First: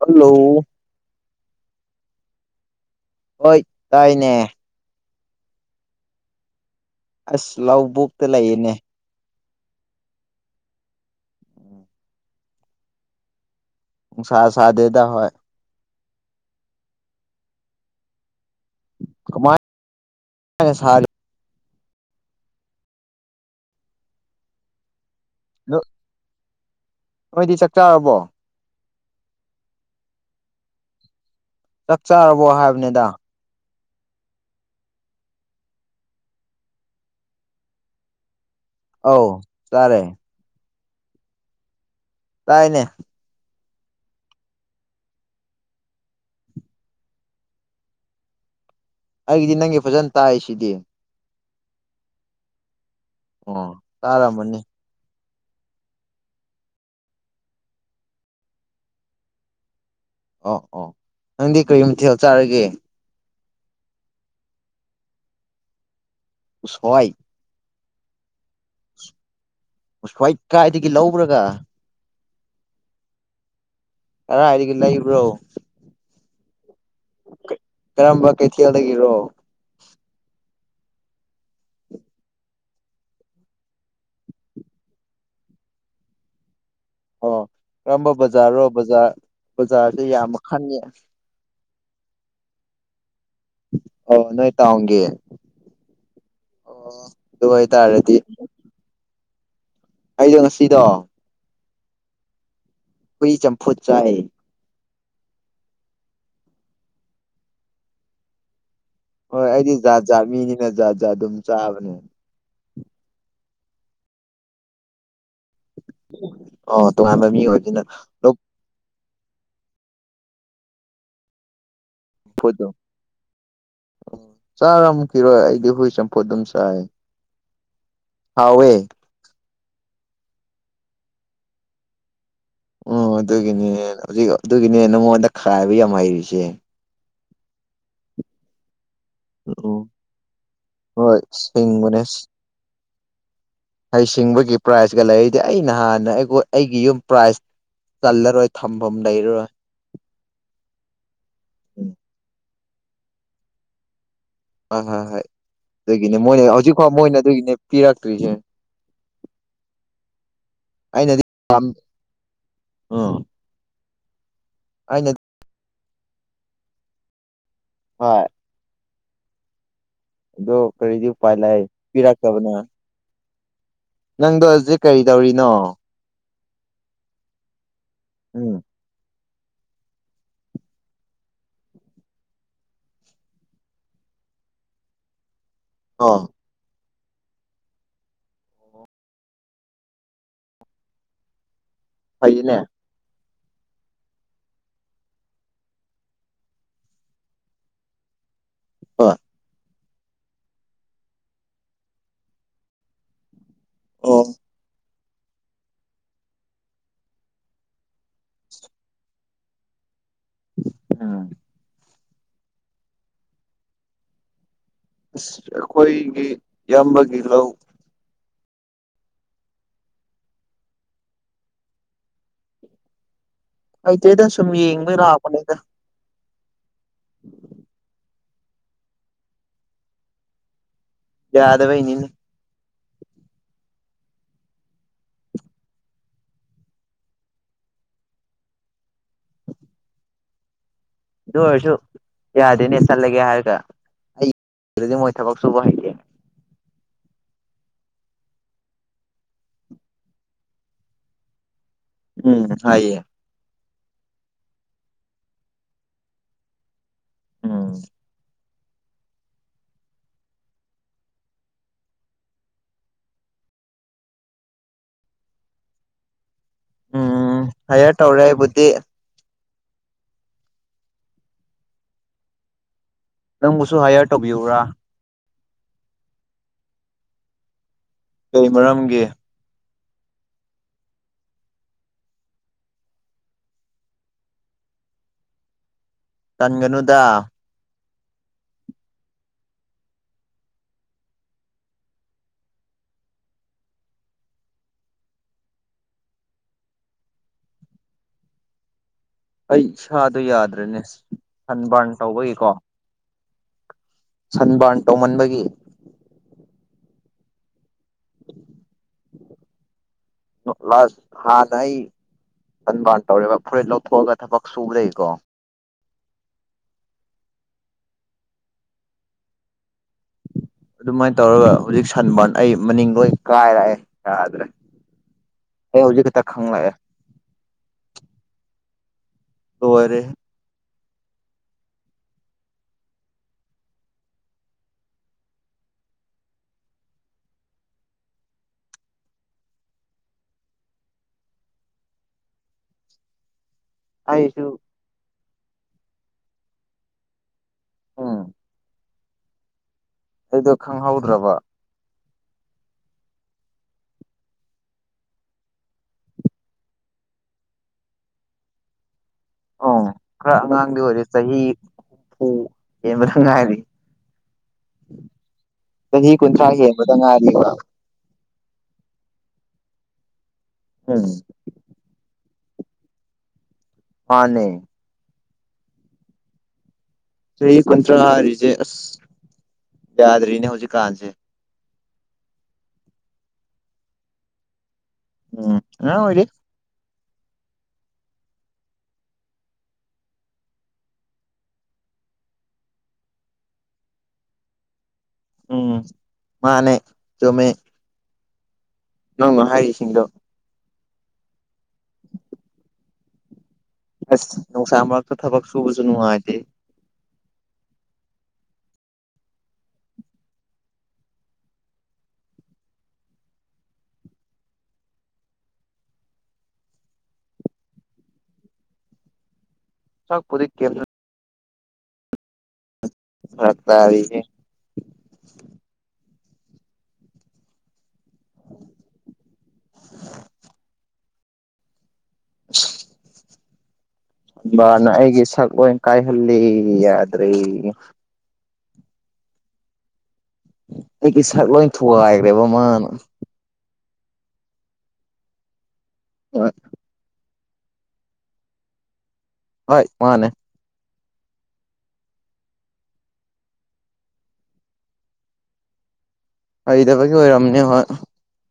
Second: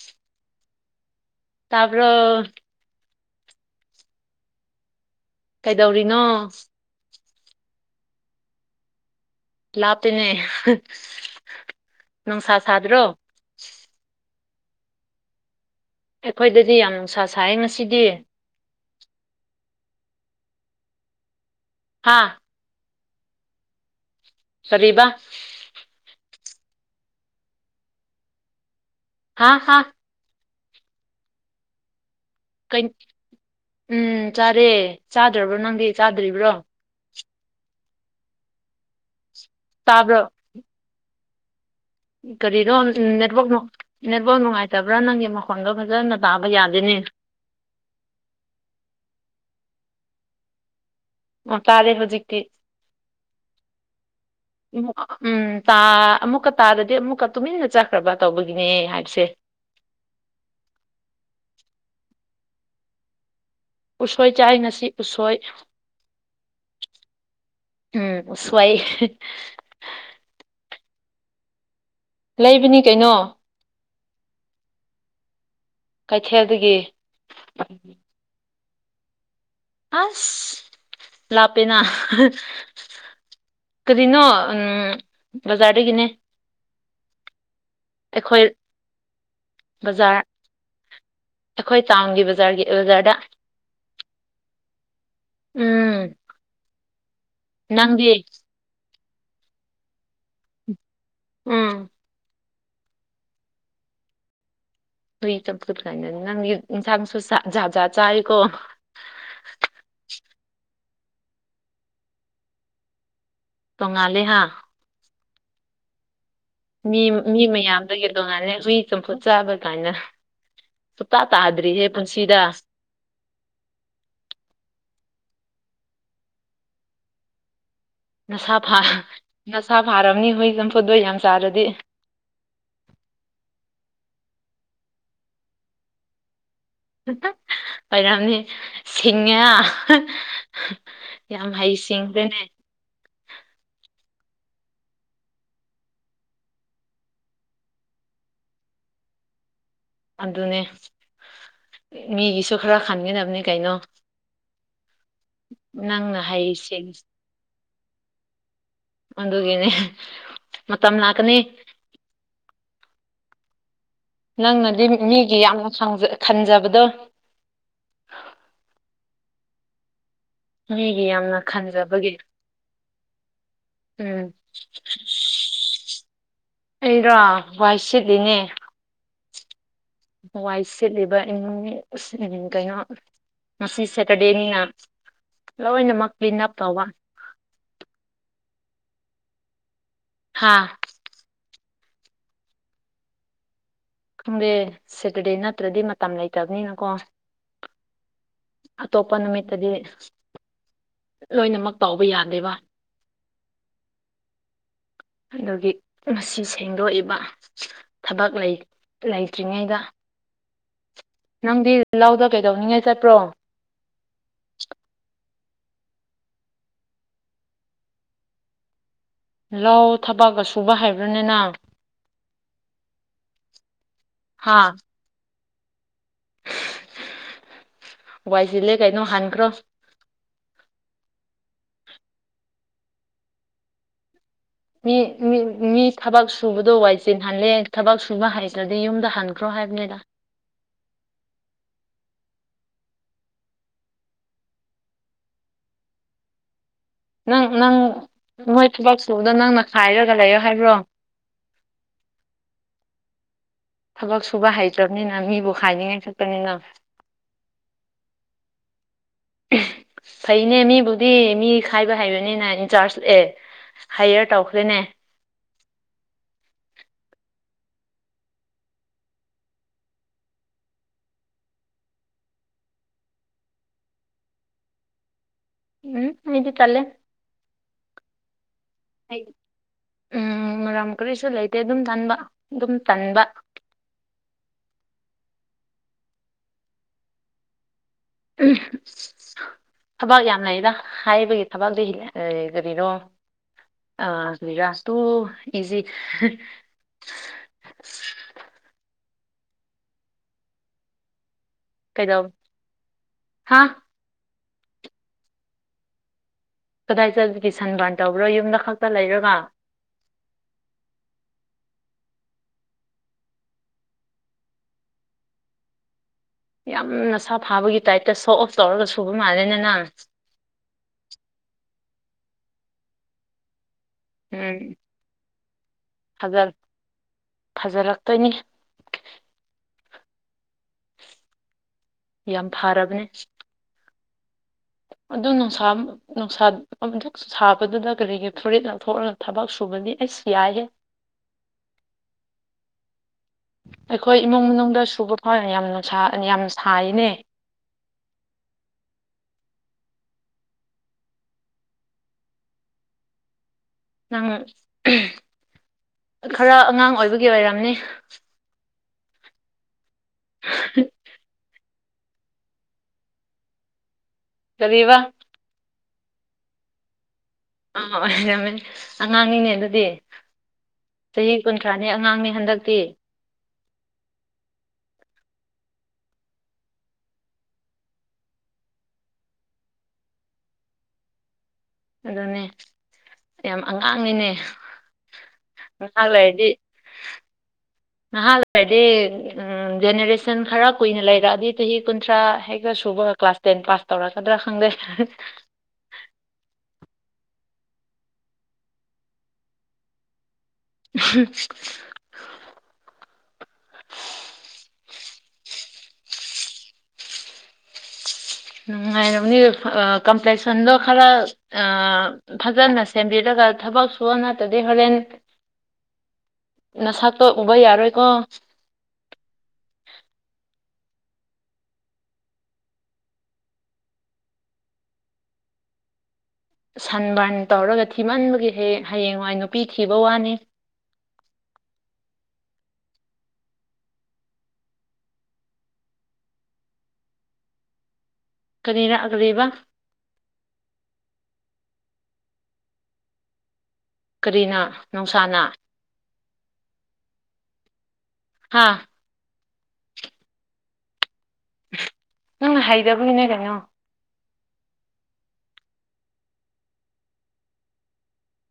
Hello ꯇꯄꯣ ꯍꯣꯏ ꯇꯥꯏꯅꯦ ꯀꯩꯗꯧꯔꯤꯅꯣ ꯑꯁ ꯂꯕꯣꯛꯇ ꯂꯩꯌꯦꯅꯦ ꯂꯥꯞꯇꯦꯅꯦ ꯅꯨꯡꯁꯥ ꯁꯥꯗ꯭ꯔꯣ ꯁꯥ ꯁꯥ ꯗꯦꯗ ꯍꯣꯏ ꯑꯩꯈꯣꯏꯗꯗꯤ ꯌꯥꯝ ꯅꯨꯡꯁꯥ ꯁꯥꯏꯌꯦ ꯉꯁꯤꯗꯤ ꯀꯃꯥꯏ ꯁ ꯍꯥꯥ ꯁꯔꯤꯕ ꯂꯣ ꯅꯣꯏꯗꯤ ꯆꯥꯛ ꯆꯥꯔꯕꯣ ꯍꯥꯥ ꯍꯥꯥ ꯆꯥꯛ ꯆꯥꯔꯕꯣ ꯀꯩ? ꯍꯥꯏꯕꯅꯤꯗ ꯎꯝ ꯆꯥꯔꯦ ꯆꯥꯗ꯭ꯔꯕꯣ ꯅꯪꯗꯤ ꯆꯥꯗ꯭ꯔꯤꯕ꯭ꯔꯣ ꯑꯧ ꯆꯔꯦ ꯇꯥꯕ꯭ꯔꯣ ꯀꯔꯤꯅꯣ ꯇꯥꯏꯅꯦ ꯅꯦꯠꯋꯥꯛꯅꯣ ꯅꯦꯠꯕꯣ ꯅꯨꯡꯉꯥꯏꯇꯕ꯭ꯔꯥ ꯅꯪꯒꯤ ꯃꯈꯣꯟꯗꯣ ꯐꯖꯅ ꯇꯥꯕ ꯌꯥꯗꯅꯤ [inaudible] ꯑꯩꯒꯤꯗꯤ ꯅꯪꯒꯤ ꯐꯖꯅ ꯇꯥꯏ ꯁꯤꯗꯤ ꯑꯣ ꯇꯥꯔꯦ ꯍꯧꯖꯤꯛꯇꯤ ꯑꯣ ꯇꯥꯔꯝꯕꯅꯤ ꯎꯝ ꯇꯥ ꯑꯃꯨꯛꯀ ꯇꯥꯗꯗꯤ ꯑꯃꯨꯛꯀ ꯇꯨꯃꯤꯟꯅ ꯆꯠꯈ꯭ꯔꯕ ꯇꯧꯕꯒꯤꯅꯦ ꯍꯥꯏꯕꯁꯦ ꯑꯣ ꯑꯣ ꯅꯪꯗꯤ ꯀꯔꯤ ꯃꯊꯦꯜ ꯆꯥꯔꯒꯦ ꯎꯁꯣꯏ ꯆꯥꯏ ꯉꯁꯤ ꯎꯁꯣꯏ ꯁꯣꯏ ꯎꯝ ꯁꯋꯥꯏ ꯎꯁ꯭ꯋꯥꯏ ꯀꯥꯏꯗꯒꯤ ꯂꯧꯕ꯭ꯔꯒ ꯂꯩꯕꯅꯤ ꯀꯩꯅꯣ ꯑꯔ ꯍꯥꯏꯒꯂ ꯏꯕ꯭ꯔꯣ ꯀꯩꯊꯦꯜꯗꯒꯤ ꯀꯔꯝꯕ ꯀꯩꯊꯦꯜꯗꯒꯤꯔꯣ ꯑꯁ ꯂꯥꯛꯄꯦꯅꯥ ꯀꯔꯤꯅꯣ ꯎꯝ ꯕꯖꯥꯔꯗꯒꯤꯅꯦ ꯑꯣ ꯀꯔꯝꯕ ꯑꯩꯈꯣꯏ ꯕꯖꯥꯔꯅꯣ ꯕꯖꯥꯔ ꯕꯖꯥꯔꯁ ꯕꯖꯥꯔ ꯌꯥꯝ ꯈꯟꯉꯦ ꯑꯩꯈꯣꯏ ꯇꯥꯎꯟꯒꯤ ꯕꯖꯥꯔꯒꯤ ꯑꯦꯋꯖꯥꯔꯗ ꯑ ꯅꯣꯏ ꯇ ꯑꯣꯡꯒꯦ ꯎꯝ ꯑꯣ ꯑꯗꯨꯗꯨꯕꯏ ꯅꯪꯗꯤ ꯇꯥꯔꯗꯤ ꯑꯩꯗꯣ ꯉꯁꯤꯗꯣ ꯎꯝ ꯀꯏ ꯆꯝꯐꯨ ꯆꯥ ꯇꯏ ꯆꯝ ꯐꯠ ꯈꯥꯏꯅ ꯅꯪ ꯏꯟꯁꯥꯡꯁꯨ ꯁꯥꯖꯥꯖꯥ ꯆꯥꯔꯀ ꯍꯣꯏ ꯑꯩꯗꯤ ꯖꯥꯠ ꯖꯥꯠ ꯃꯤꯅꯤꯅ ꯖꯥꯠ ꯖꯥꯠ ꯑꯗꯨꯝ ꯆꯥꯕꯅꯦ ꯇꯣꯡꯉꯂꯦ ꯍꯥ ꯑꯣ ꯃꯤ ꯇꯣꯉꯥꯟꯕ ꯃꯤ ꯑꯣꯏꯕꯅꯤꯅ ꯃꯌꯥꯝꯗ ꯂꯣꯛ ꯀꯗꯣꯡꯉꯜꯂꯦ ꯍꯨꯏ ꯆꯄ ꯆꯥꯕ ꯀꯥꯏꯅ ꯁ ꯇꯥ ꯇꯥꯗ꯭ꯔꯤ ꯍꯦ ꯆꯥꯔꯝꯈꯤꯔꯣꯏ ꯑꯩꯗꯤ ꯍꯣꯏ ꯆꯄꯣ ꯑꯗꯨꯝꯁꯥꯏ ꯅꯁꯥ ꯅꯁꯥ ꯐꯥꯔꯝꯅꯤ ꯍꯨꯣꯏ ꯆꯝꯐꯨꯠꯗꯣ ꯌꯥꯝ ꯆꯥꯔꯗꯤ ꯑꯣ ꯑꯗꯨꯒꯤꯅꯦ ꯍꯧꯖꯤꯛ ꯑꯗꯨꯒꯤꯅꯦ ꯅꯉꯣꯟꯗ ꯈꯥꯏꯕ ꯌꯥꯝ ꯍꯩꯔꯤꯁꯦ ꯐꯣꯏ ꯌꯥꯝꯅꯤ ꯁꯤꯡꯉ ꯎꯝ ꯍꯣꯏ ꯌꯥꯝ ꯁꯤꯡꯕꯅꯦ ꯍꯩꯁꯤꯡꯗꯅꯦ ꯍꯩꯁꯤꯡꯕꯒꯤ ꯄ꯭ꯔꯥꯏꯖꯀ ꯂꯩꯔꯤꯗꯤ ꯑꯩꯩꯅ ꯍꯥꯟꯅ ꯑꯩ ꯑꯩꯒꯤ ꯌꯨꯝ ꯄ꯭ꯔꯥꯏꯖ ꯆꯜꯂꯔꯣꯏ ꯊꯝꯐꯝ ꯂꯩꯔꯣꯏ ꯑꯗꯨꯅꯦ ꯎꯝ ꯃꯤꯒꯤꯁꯨ ꯈꯔ ꯈꯟꯒꯅꯕꯅꯦ ꯀꯩꯅꯣ ꯑ ꯍꯣꯏ ꯍꯣꯏ ꯑꯗꯨꯒꯤꯅꯦ ꯅꯪꯅ ꯃꯣꯏꯅꯦ ꯍꯩꯔꯤꯁꯦ ꯍꯧꯖꯤꯛ ꯐꯥꯎ ꯃꯣꯏꯅ ꯑꯗꯨꯒꯤꯅꯦ ꯄꯤꯔꯛꯇ꯭ꯔꯤꯁꯦ ꯑꯗꯨꯒꯤꯅꯦ ꯃꯇꯝ ꯂꯥꯛꯀꯅꯤ ꯑꯥ ꯅꯪꯅꯗꯤ ꯃꯤꯒꯤ ꯌꯥꯝꯅ ꯈꯟꯖꯕꯗꯣ ꯍꯣꯏ ꯑꯗꯣ ꯃꯤꯒꯤ ꯀꯔꯤꯗꯤ ꯎꯄꯥꯏ ꯌꯥꯝꯅ ꯂꯥꯛꯑ ꯈꯟꯖꯕꯒꯤ ꯄꯤꯔꯛꯇꯕꯅ ꯎꯝ ꯅꯪꯗꯣ ꯍꯧꯖꯤꯛ ꯀꯔꯤ ꯇꯧꯔꯤꯅꯣ ꯑꯩꯔꯣ ꯋꯥꯏ ꯁꯤꯠꯂꯤꯅꯦ ꯎꯝ ꯍꯋꯥꯏ ꯁꯤꯦꯠꯂꯤꯕ ꯏꯃꯨꯡ ꯎ ꯀꯩꯅꯣ ꯉꯁꯤ ꯁꯦꯇꯔꯗꯦꯅꯤꯅ ꯂꯣꯏꯅꯃꯛ ꯑꯣ ꯀ꯭ꯂꯤꯟ ꯑꯞ ꯇꯧꯕ ꯍꯥꯥ ꯐꯩꯅꯦ ꯈꯪꯗꯦ ꯁꯦꯇꯔꯗꯦ ꯅꯠꯇ꯭ꯔꯗꯤ ꯃꯇꯝ ꯂꯩꯇꯕꯅꯤꯅꯀꯣ ꯑ ꯍꯣꯏ ꯇꯣꯄꯅ ꯃꯠꯇꯗꯤꯦ ꯂꯣꯏꯅꯃꯛ ꯇꯥꯎꯕ ꯌꯥꯗꯦꯕ ꯑꯣ ꯑꯗꯨꯒꯤ ꯃꯁꯤ ꯁꯦꯡꯗꯣꯛꯏꯕ ꯊꯕꯛ ꯂꯩꯇ꯭ꯔꯤꯉꯩꯗ ꯑ ꯅꯪꯗꯤ ꯂꯥꯎꯗ ꯀꯩꯗꯧꯅꯤꯡꯉꯥꯏ ꯆꯠꯄ꯭ꯔꯣ ꯑꯩꯈꯣꯏꯒꯤ ꯏꯕꯒꯤ ꯂꯧ ꯂꯧ ꯊꯕꯛꯒ ꯁꯨꯕ ꯍꯥꯏꯕ꯭ꯔꯥꯅꯤꯅ ꯑꯩꯇꯩꯗ ꯁꯨꯝ ꯍꯥ ꯌꯦꯡꯕꯩ ꯂꯥꯛꯑꯄꯅꯦꯗ ꯋꯥꯏꯁꯤꯜꯂꯦ ꯀꯩꯅꯣ ꯍꯥꯟꯈ꯭ꯔꯣ ꯌꯥꯗꯕꯩꯅꯤꯅꯦ ꯃꯤ ꯃꯤ ꯊꯕꯛ ꯁꯨꯕꯗꯣ ꯋꯥꯏꯆꯦꯟ ꯍꯜꯂꯦ ꯊꯕꯛ ꯁꯨꯕ ꯍꯩꯇ꯭ꯔꯗꯤ ꯌꯨꯝꯗ ꯍꯟꯈ꯭ꯔꯣ ꯍꯥꯏꯕꯅꯤꯗ [unintelligible] ꯔꯁꯨ ꯌꯥꯗꯦꯅꯦ ꯆꯠꯂꯒꯦ ꯍꯥꯏꯔꯒ ꯑꯩꯗꯤ ꯃꯣꯏ ꯊꯕꯛ ꯁꯨꯕ ꯍꯩꯇꯦ ꯅꯪ ꯅꯪ ꯃꯣꯏ ꯊꯕꯛ ꯁꯨꯕꯗꯣ ꯅꯪꯅ ꯈꯥꯏꯔꯒ ꯂꯩꯌꯣ ꯍꯥꯏꯕ꯭ꯔꯣ ꯎꯝ ꯍꯥꯏꯦ ꯊꯕꯛ ꯁꯨꯕ ꯍꯩꯇ꯭ꯔꯕꯅꯤꯅ ꯃꯤꯕꯨ ꯍꯥꯏꯅꯤꯡꯉꯥꯏ ꯈꯄꯅꯤꯅ ꯑꯥ [inaudible] ꯐꯩꯅꯦ ꯃꯤꯕꯨꯗꯤ ꯃꯤ ꯈꯥꯏꯕ ꯍꯥꯏꯩꯕꯅꯤꯅ ꯏꯟꯆꯥꯔꯖ ꯂꯑꯦ ꯍꯥꯏꯌꯔ ꯇꯧꯈ꯭ꯔꯦꯅꯦ ꯎꯝ ꯍꯥꯏꯌꯥ ꯇꯧꯔꯦꯕꯨꯗꯤ ꯅꯪꯕꯨꯁꯨ ꯍꯥꯏꯌꯔ ꯇꯧꯕꯤꯌꯨꯔꯥ ꯎꯝ ꯏꯤ ꯇꯂꯦ ꯀꯩ ꯃꯔꯝꯒꯦ ꯎꯝ ꯃꯔꯝ ꯀꯔꯤꯁꯨ ꯂꯩꯇꯦ ꯑꯗꯨꯝ ꯇꯟꯕ ꯑꯗꯨꯝ ꯇꯟꯕ [inaudible] ꯀꯟꯒꯅꯨꯗ ꯑ ꯊꯕꯛ ꯌꯥꯝ ꯂꯩꯗ ꯍꯥꯏꯕꯒꯤ ꯊꯕꯥꯛꯇ ꯀꯔꯤꯅꯣ ꯑ ꯔꯥꯁꯣ ꯏꯖꯤ [inaudible] ꯑꯩ ꯏꯁꯥꯗꯣ ꯌꯥꯗ꯭ꯔꯦꯅꯦ ꯁꯟ ꯕꯥꯔꯟ ꯇꯧꯕꯒꯤꯀꯣ ꯍꯥꯥ ꯁꯟꯕꯥꯔꯟ ꯇꯧꯃꯟꯕꯒꯤ ꯀꯗꯥꯏ ꯆ ꯀꯁꯟꯥꯟ ꯇꯧꯕ꯭ꯔꯣ ꯌꯨꯝꯗ ꯈꯛꯇ ꯂꯩꯔꯒ ꯁꯟꯕꯥꯟ ꯇꯧꯔꯦꯕ ꯐꯨꯔꯤꯠ ꯂꯧꯊꯣꯛꯑꯒ ꯊꯕꯛ ꯁꯨꯕꯩꯀꯣ ꯌꯥꯝ ꯅꯁꯥ ꯐꯥꯕꯒꯤ ꯇꯥꯏꯞꯇ ꯁꯣ ꯑꯣꯐ ꯇꯧꯔꯒ ꯁꯨꯕ ꯃꯥꯜꯂꯦꯅ ꯅꯪ ꯑꯗꯨꯃꯥꯏꯅ ꯇꯧꯔꯒ ꯍꯧꯖꯤꯛ ꯁꯟꯕꯥꯔꯟ ꯑꯩ ꯃꯅꯤꯡ ꯂꯣꯏ ꯀꯥꯏꯔꯛꯑꯦ ꯌꯥꯗ꯭ꯔꯦ ꯎꯝ ꯑꯩ ꯍꯧꯖꯤꯛ ꯛꯇ ꯐꯖ ꯈꯪꯂꯪꯂꯛꯑꯦ ꯐꯖꯔꯛꯇꯣꯏꯅꯤ ꯇꯔꯦ ꯌꯥꯝ ꯐꯥꯔꯕꯅꯦ [inaudible] ꯑꯗꯨ ꯅꯨꯡꯁꯥ ꯅꯨꯡꯁꯥ ꯑꯗꯨꯛ ꯁꯥꯕꯗꯨꯗ ꯀꯔꯤꯒꯤ ꯐꯨꯔꯤꯠ ꯂꯧꯊꯣꯛꯂꯒ ꯊꯕꯛ ꯁꯨꯕꯗꯤ ꯑꯩꯁ ꯌꯥꯗꯦ ꯑꯩꯈꯣꯏ ꯏꯃꯨꯡ ꯑꯩꯁꯨ ꯃꯅꯨꯡꯗ ꯁꯨꯕ ꯐꯥꯎꯦ ꯌꯥꯝꯅꯨꯡ ꯌꯥꯝ ꯁꯔꯤꯅꯦ ꯎꯝ ꯑꯩꯗꯣ ꯈꯪꯍꯧꯗ꯭ꯔꯕ ꯅꯪ ꯈꯔ ꯑꯉꯥꯡ ꯑꯣꯏꯕꯒꯤ ꯑꯣꯏꯔꯝꯅꯤ ꯑꯣ ꯈꯔ ꯑꯉꯥꯡꯗꯤ ꯑꯣꯏꯔꯦ ꯆꯍꯤ ꯍꯨꯝꯐꯨ ꯍꯦꯟꯕꯗ ꯉꯥꯏꯔꯤ ꯀꯔꯤꯕ ꯍ ꯀꯣꯟꯟ꯭ꯔ ꯍꯥꯏ ꯃ ꯉ ꯑꯥ ꯑꯣꯏꯔꯝꯃꯦ ꯑꯉꯥꯡꯅꯤꯅꯦ ꯑꯗꯨꯗꯤ ꯎꯝ ꯆꯍꯤ ꯀꯨꯟꯊ꯭ꯔꯥꯅꯤ ꯑꯉꯥꯡꯅꯤ ꯍꯟꯗꯛꯇꯤ ꯃꯥꯅꯦ ꯆꯍꯤ ꯀꯨꯟꯊ꯭ꯔꯥ ꯍꯥꯏꯔꯤꯁꯦ ꯑꯁ ꯌꯥꯗ꯭ꯔꯤꯅꯦ ꯍꯧꯖꯤꯛꯀꯥꯟꯁꯦ ꯑꯗꯨꯅꯦ ꯌꯥꯝ ꯑꯉꯥꯡꯅꯤꯅꯦ ꯎꯝ ꯑꯉꯥꯡ ꯉꯒ ꯑꯣꯏꯔꯤ ꯍꯥꯏꯗꯤ ꯅꯍꯥꯋꯥꯔꯗꯤ ꯎ ꯖꯦꯅꯦꯔꯦꯁꯟ ꯈꯔ ꯀꯨꯏꯅ ꯂꯩꯔꯛꯑꯗꯤ ꯆꯍꯤ ꯀꯨꯟꯊ꯭ꯔꯥ ꯍꯦꯛꯇ ꯁꯨ ꯑꯗꯨꯒ ꯀ꯭ꯂꯥꯁ ꯇꯦꯟ ꯄꯥꯁ ꯇꯧꯔꯛꯀꯗ꯭ꯔꯥ ꯈꯪꯗꯦ ꯎꯝ ꯃꯥꯅꯦ ꯆꯃꯦ ꯅꯪꯉ ꯍꯥꯏꯔꯤꯁꯤꯡꯗꯣ [inaudible] ꯑꯁ ꯅꯨꯡꯁꯥ ꯃꯔꯛꯇ ꯊꯕꯛ ꯁꯨꯕꯁꯨ ꯅꯨꯡꯉꯥꯏꯇꯦ ꯅꯨꯡꯉꯥꯏꯅꯤ ꯀꯝꯄ꯭ꯂꯦꯛꯁꯟꯗꯣ ꯈꯔ ꯐꯖꯅ ꯁꯦꯝꯕꯤꯔꯒ ꯊꯕꯛ ꯁꯨ ꯅꯇꯗꯤ ꯍꯣꯔꯦꯟ ꯅꯁꯥꯛꯇꯣ ꯎꯕ ꯌꯥꯔꯣꯏꯀꯣ ꯆꯛꯄꯔꯤ ꯀ꯭ꯔ ꯍꯥꯥꯛ ꯇꯒꯦ ꯁꯟ ꯕꯔꯟ ꯇꯧꯔꯒ ꯊꯤꯃꯟꯕꯒꯤ ꯍꯌꯦꯡꯋꯥꯏ ꯅꯨꯄꯤ ꯊꯤꯕ ꯋꯥꯅꯤ [unintelligible] [unintelligible] ꯅ ꯑꯩꯒꯤ ꯁꯛ ꯂ ꯀꯥꯏꯍꯜꯂꯤ ꯌꯥꯗ꯭ꯔꯔꯤ ꯀꯔꯤ ꯂꯥꯛꯑꯒꯕ ꯑꯩꯒꯤ ꯁꯛ ꯂꯣꯏ ꯊꯨꯒꯥꯏꯈ꯭ꯔꯦꯕ ꯃꯥꯅ ꯀꯔꯤꯅ ꯅꯨꯡꯁꯥꯅ ꯍꯣꯏ ꯍꯥꯥ ꯍꯣꯏ ꯃꯥꯅꯦ ꯅꯪꯅ ꯍꯩꯗꯕꯒꯤꯅꯦ ꯀꯩꯅꯣ ꯑꯩꯗꯕꯒꯤ ꯑꯣꯏꯣꯏꯔꯝꯅꯦ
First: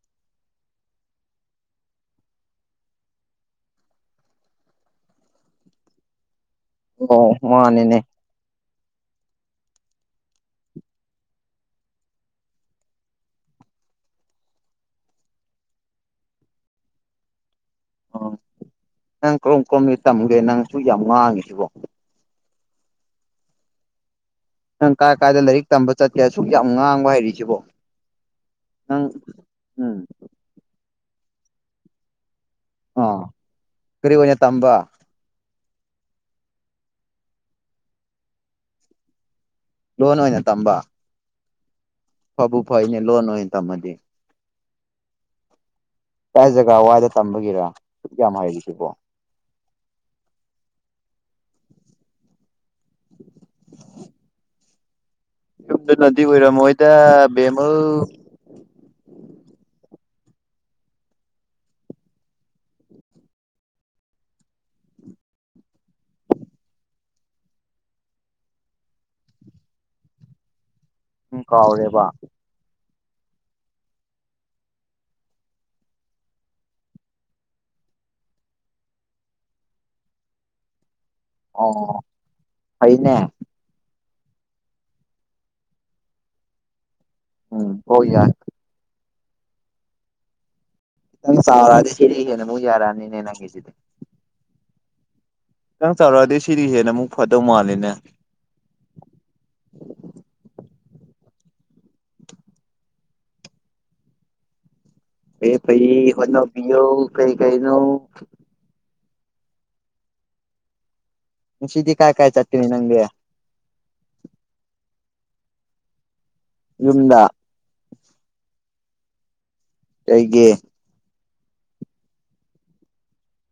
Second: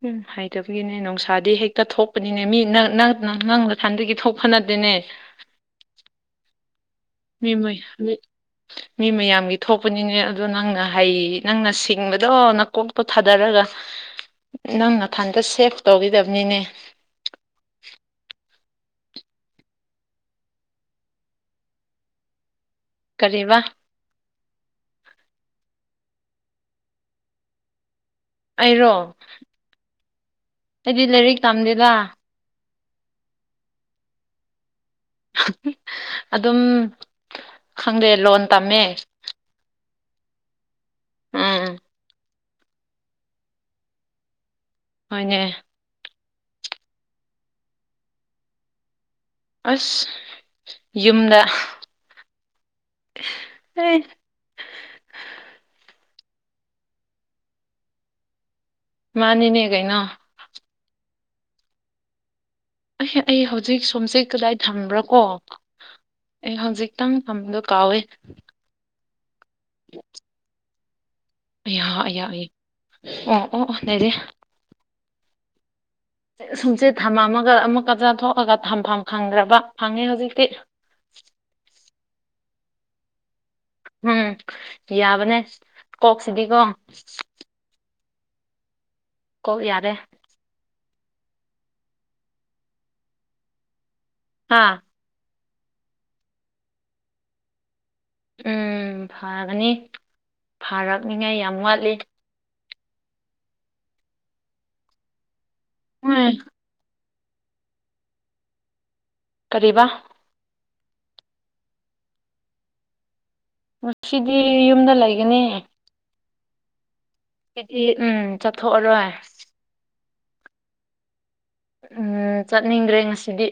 ꯎꯝ ꯍꯥꯏꯇꯕꯒꯤꯅꯦ ꯅꯨꯡꯁꯥꯗꯤ ꯍꯦꯛꯇ ꯊꯣꯛꯄꯅꯤꯅꯦ ꯃꯤ ꯅ ꯅꯪ ꯂꯀꯥꯟꯗꯒꯤ ꯊꯣꯛ ꯐꯅꯗꯦꯅꯦ [inaudible] ꯑꯣ ꯃꯥꯅꯦꯅꯦ ꯃꯤ ꯃꯌꯥꯝꯒꯤ ꯊꯣꯛꯄꯅꯤꯅꯦ ꯑꯗꯣ ꯅꯪꯅ ꯍꯩ ꯅꯪꯅ ꯁꯤꯡꯕꯗꯣ ꯅꯀꯣꯛꯇꯣ ꯊꯥꯗꯔꯒ ꯅꯪ ꯅꯊꯟꯗ ꯁꯦꯚ ꯇꯧꯕꯤꯗꯕꯅꯤꯅꯦ ꯎ ꯅꯪ ꯀꯔꯝ ꯀꯔꯣꯝꯗꯤ ꯇꯝꯒꯦ ꯅꯪꯁꯨ ꯌꯥꯝ ꯋꯥꯥꯡꯉꯤꯁꯤꯕꯣ ꯀꯔꯤ ꯋꯥ ꯅꯪ ꯀꯥꯏ ꯀꯥꯏꯗ ꯂꯥꯏꯔꯤꯛ ꯇꯝꯕ ꯆꯠꯀꯦ ꯑꯁꯨꯛ ꯌꯥꯝ ꯉꯥꯡꯕ ꯍꯥꯏꯔꯤꯁꯤꯕꯣ ꯑꯩꯔꯣ ꯎꯝ ꯎꯝ ꯑꯩꯗꯤ ꯂꯥꯏꯔꯤꯛ ꯇꯝꯗꯦꯗꯥ ꯑ ꯀꯔꯤꯒ ꯑꯣꯏꯅ ꯇꯝꯕ ꯑꯗꯨꯝ ꯈꯪꯗꯦ ꯂꯣꯟ ꯇꯝꯃꯦ ꯂꯣꯅ ꯑꯣꯏꯅ ꯑꯣꯏꯅ ꯇꯝꯕ ꯎꯝ ꯎꯝ ꯐꯕꯕꯨꯐꯣꯏꯅꯤ ꯂꯣꯟ ꯑꯣꯏ ꯇꯃꯗꯤ ꯍꯅꯦ ꯀꯥꯏ ꯖꯒꯥ ꯋꯥꯗ ꯇꯝꯕꯒꯤꯔ ꯁꯛ ꯌꯥꯝ ꯍꯥꯏꯔꯤꯁꯤꯕꯣ ꯑꯁ ꯌꯨꯝꯗ ꯍ ꯌꯨꯝꯗꯅꯗꯤ ꯑꯣꯏꯔꯣ ꯃꯣꯏꯗ ꯕꯦꯃꯜ ꯃꯥꯅꯤꯅꯦ ꯀꯥꯏꯩꯅꯣ ꯑꯩ ꯑꯩ ꯍꯧꯖꯤꯛ ꯁꯣꯝꯁꯦ ꯀꯗꯥꯏ ꯊꯝꯕ꯭ꯔꯥ ꯀꯣ ꯑꯩ ꯍꯧꯖꯤꯛꯇꯪ ꯊꯝꯕꯗꯣ ꯀꯥꯎꯋꯦ ꯍ ꯎꯝ ꯌꯥ ꯀꯥꯎꯔꯦꯕ ꯌꯥꯏ ꯑꯣ ꯑꯣ ꯑꯣ ꯂꯩꯗꯤꯦ ꯁꯨꯝꯆꯦ ꯊꯝ ꯑꯃꯒ ꯑꯃꯨꯛꯀ ꯆꯥꯊꯣꯛꯑꯒ ꯊꯝꯐꯝ ꯐꯪꯗ꯭ꯔꯕ ꯐꯪꯉꯦ ꯍꯧꯖꯤꯛꯇꯤ [inaudible] ꯑꯣ ꯐꯅꯦ ꯎꯝ ꯌꯥꯕꯅꯦ ꯀꯣꯛꯁꯤꯗꯤꯀꯣ ꯎꯝ ꯍ ꯌꯥꯔ ꯀ ꯌꯥꯔꯦ ꯥꯎꯨ ꯌꯥꯔꯅꯤ ꯅ ꯅꯪ ꯀꯦꯁꯤꯗ ꯍꯥꯥ ꯅꯪ ꯆꯥꯎꯔꯛꯑꯗꯤ ꯁꯤꯗꯤ ꯍꯦꯟꯅ ꯑꯃꯨꯛ ꯐꯗꯧ ꯃꯥꯂꯦꯅꯦ ꯎꯝ ꯐꯒꯅꯤ ꯐꯥꯔꯛꯅꯤꯉꯥꯏ ꯌꯥꯝ ꯋꯥꯠꯂꯤ ꯑꯦ ꯄꯩ ꯎꯝ ꯑꯣꯅꯣ ꯄꯤꯌꯣ ꯀꯩ ꯀꯥꯏ ꯅ ꯀꯔꯤꯕꯥ ꯁꯤꯗꯤ ꯀꯥꯏ ꯀꯥꯏ ꯆꯠꯇꯃꯤ ꯅꯪꯒꯦ ꯉꯗꯤ ꯌꯨꯝꯗ ꯂꯩꯒꯅꯤ ꯌꯗ ꯍꯥꯏꯗꯤ ꯎꯝ ꯆꯠꯊꯣꯛꯑꯔꯣꯏ ꯑꯩꯒꯤꯦ ꯎꯝ ꯆꯠꯅꯤꯡꯗ꯭ꯔꯦ ꯉꯁꯤꯗꯤ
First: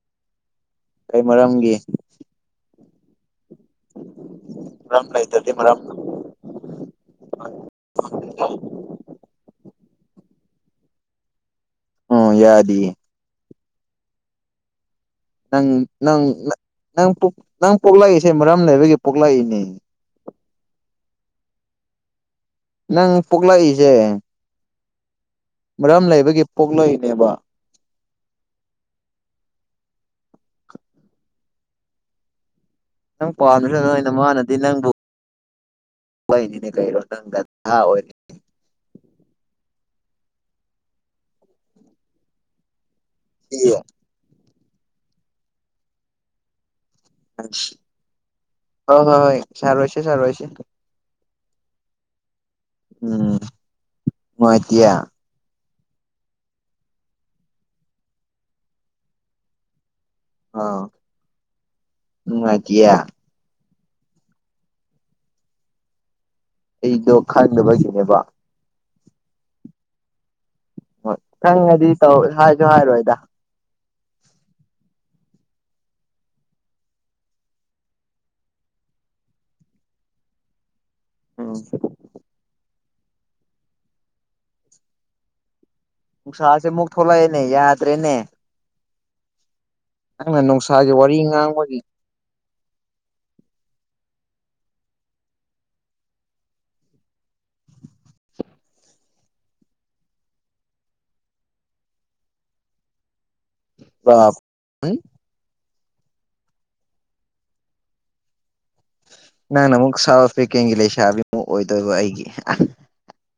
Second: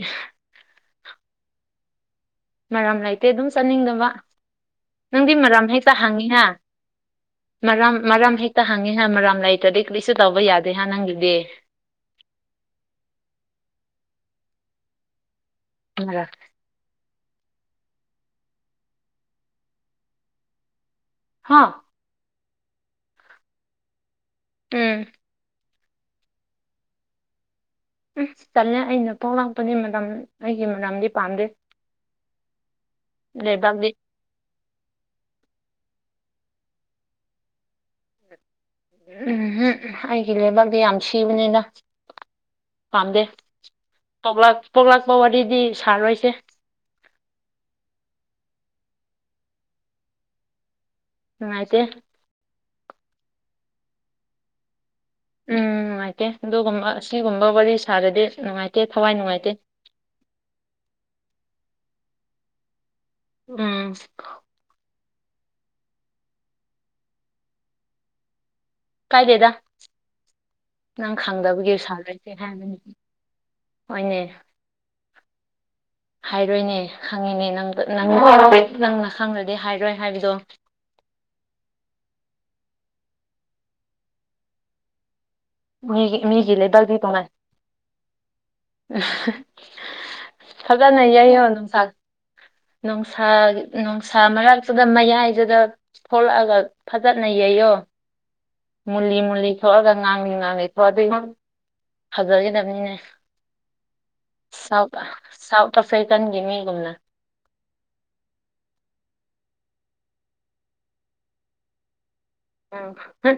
ꯀꯩ ꯃꯔꯝꯒꯤ ꯃꯔꯝ ꯂꯩꯇꯦ ꯑꯗꯨꯝ ꯆꯠꯅꯤꯡꯗꯕ ꯃꯔꯝ ꯅꯪꯗꯤ ꯂꯩꯇ꯭ꯔꯗꯤ ꯃꯔꯝ ꯍꯦꯛꯇ ꯍꯪꯉꯤꯍ ꯃꯔꯝ ꯃꯔꯝ ꯍꯦꯛꯇ ꯍꯪꯉꯤ ꯃꯔꯥꯝ ꯂꯩꯇꯗꯤ ꯀꯔꯤꯁꯨ ꯇꯧꯕ ꯌꯥꯗꯦꯍ ꯅꯪꯒꯤꯗꯤ ꯑꯣꯝ ꯌꯥꯗꯤ ꯅꯪ ꯅꯪ ꯃꯔꯝ ꯅꯪ ꯅꯪ ꯄꯣꯛꯂꯛꯏꯁꯦ ꯃꯔꯝ ꯂꯩꯕꯒꯤ ꯄꯣꯛꯂꯛꯏꯅꯦ ꯍꯥꯥ ꯅꯪ ꯄꯣꯛꯣꯛꯂꯛꯏꯁꯦ ꯎꯝ ꯃꯔꯝ ꯂꯩꯕꯒꯤ ꯄꯣꯛꯂꯣꯏꯅꯦꯕ ꯎ ꯆꯠꯂꯦ ꯑꯩꯅ ꯄꯣꯛ ꯂꯥꯛꯄꯅꯤ ꯃꯔꯝ ꯑꯩꯒꯤ ꯃꯔꯝꯗꯤ ꯄꯥꯝꯗꯦ ꯅꯪ ꯂꯩꯕꯥꯛꯗꯤ ꯄꯥꯝꯗꯨꯁꯨꯅ ꯃꯥꯅꯗꯤ ꯅꯪꯕꯨ ꯀꯣꯏꯅꯤ ꯅ ꯀꯔꯣ ꯅꯪꯒ ꯊ ꯎꯝꯝ ꯑꯩꯒꯤ ꯂꯩꯕꯥꯛꯇ ꯌꯥꯝ ꯁꯤꯕꯅꯤꯅ ꯄꯥꯝꯗꯦ ꯍꯣꯏ ꯄ ꯄꯣꯛꯂꯥꯛꯄ ꯋꯥꯔꯤꯗꯤ ꯁꯥꯔꯔꯣꯏꯁꯦ ꯍ ꯍꯣꯏ ꯍꯣꯏ ꯁꯔꯣꯁ ꯁꯔꯨꯁ ꯎꯝ ꯑꯥꯏꯇꯦ ꯎꯝ ꯃ ꯑꯦꯌꯥ ꯎꯝ ꯅꯨꯡꯉꯥꯏꯇꯦ ꯑꯗꯨꯒꯨꯝꯕ ꯑꯁꯤꯒꯨꯝꯕ ꯋꯥꯔꯤ ꯁꯥꯔꯗꯤ ꯅꯨꯡꯉꯥꯏꯇꯦ ꯊꯋꯥꯏ ꯅꯨꯡꯉꯥꯏꯇꯦ ꯑ ꯎ ꯀꯌꯥ ꯎꯝ ꯑꯩꯗꯣ ꯈꯪꯅꯕꯒꯤꯅꯦꯕ ꯀꯥꯏꯗꯦꯗꯥ ꯅꯪ ꯍꯣꯏ ꯈꯪꯗꯕꯒꯤ ꯈꯪꯉꯗꯤ ꯁꯥ ꯇꯧ ꯂꯩꯁꯦ ꯍꯥꯏꯁꯨ ꯍꯥꯏꯕꯅꯤ ꯍꯥꯏꯔꯣꯏꯗ ꯍꯣꯏꯅꯦ [unintelligible] ꯍꯥꯏꯔꯣꯏꯅꯦ ꯈꯪꯉꯤꯅꯦ ꯅꯪꯅ ꯈꯪꯗ꯭ꯔꯗꯤ ꯍꯥꯏꯔꯣꯏ ꯍꯥꯏꯕꯗꯣ ꯑ ꯃꯤꯒꯤ ꯃꯤꯒꯤ ꯅꯨꯡꯁꯥꯁꯦ ꯑꯃꯨꯛ ꯂꯩꯕꯗꯤ ꯇꯣꯅꯥꯏ ꯊꯣꯛꯂꯛꯑꯦꯅꯦ ꯌꯥꯗ꯭ꯔꯦꯅꯦ ꯅꯪꯅ ꯅꯨꯡꯁꯥꯒꯤ ꯐꯖꯅ ꯋꯥꯔꯤ ꯌꯥꯏꯉꯣ ꯉꯥꯡꯕꯒꯤ ꯑꯗꯨꯅꯨꯡꯁꯥꯛ ꯅꯨꯡꯁꯥ ꯅꯨꯡꯁꯥ ꯃꯔꯛꯇꯨꯗ ꯃꯌꯥꯏꯗꯨꯗ ꯊꯣꯛꯂꯛꯑꯒ ꯐꯖꯅ ꯌꯩꯌꯣ ꯃꯨꯂꯤ ꯃꯨꯂꯤ ꯊꯣꯒꯉꯥ ꯉꯥꯡ ꯉꯥꯡꯉꯤ ꯊꯣꯛ ꯑꯗꯨꯏ ꯐꯖꯈꯤꯗꯅꯤꯅꯦ ꯁꯧ ꯎꯝ ꯁ ꯀ ꯐꯦꯀꯒꯤꯦ ꯃꯤꯒꯨꯝꯅ ꯅꯪ ꯅ ꯑꯃꯨꯛ ꯁꯥꯕ ꯄꯦꯀꯦꯟꯒꯤ ꯂꯩꯁꯥꯕꯤꯃꯨꯛ ꯑꯣꯏꯗꯣꯏꯕ ꯑꯩꯒꯤ ꯎ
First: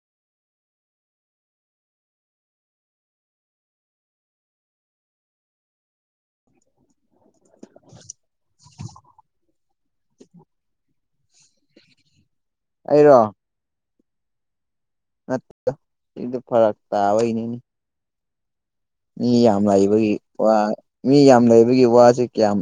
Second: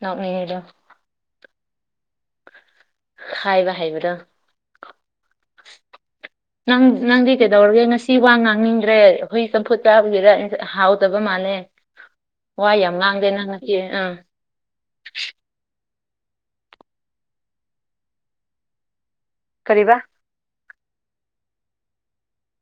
ꯅꯃꯤꯗꯣ ꯍꯥꯏꯕ ꯍꯥꯏꯕꯗ ꯅꯪ ꯅꯪꯗꯤ ꯀꯩꯗꯧꯔꯒꯦ ꯉꯁꯤ ꯋꯥ ꯉꯥꯡꯅꯤꯡꯗ꯭ꯔꯦ ꯑꯩꯈꯣꯏ ꯆꯝꯐꯨꯠ ꯆꯥꯕꯒꯤꯗ ꯍꯥꯎꯗꯕ ꯃꯥꯜꯂꯦ ꯋꯥꯏ ꯌꯥꯝ ꯂꯥꯡꯗꯦ ꯅꯪꯉꯛꯑ ꯑꯥ ꯏꯗꯤ ꯐꯔꯛ ꯇꯥꯅꯦꯅꯤ ꯃꯤ ꯌꯥꯝ ꯀꯔꯤꯕ ꯂꯩꯕꯒꯤ ꯋꯥ ꯃꯤ ꯌꯥꯝ ꯂꯩꯕꯒꯤ ꯋꯥꯁꯦ ꯀꯌꯥꯝ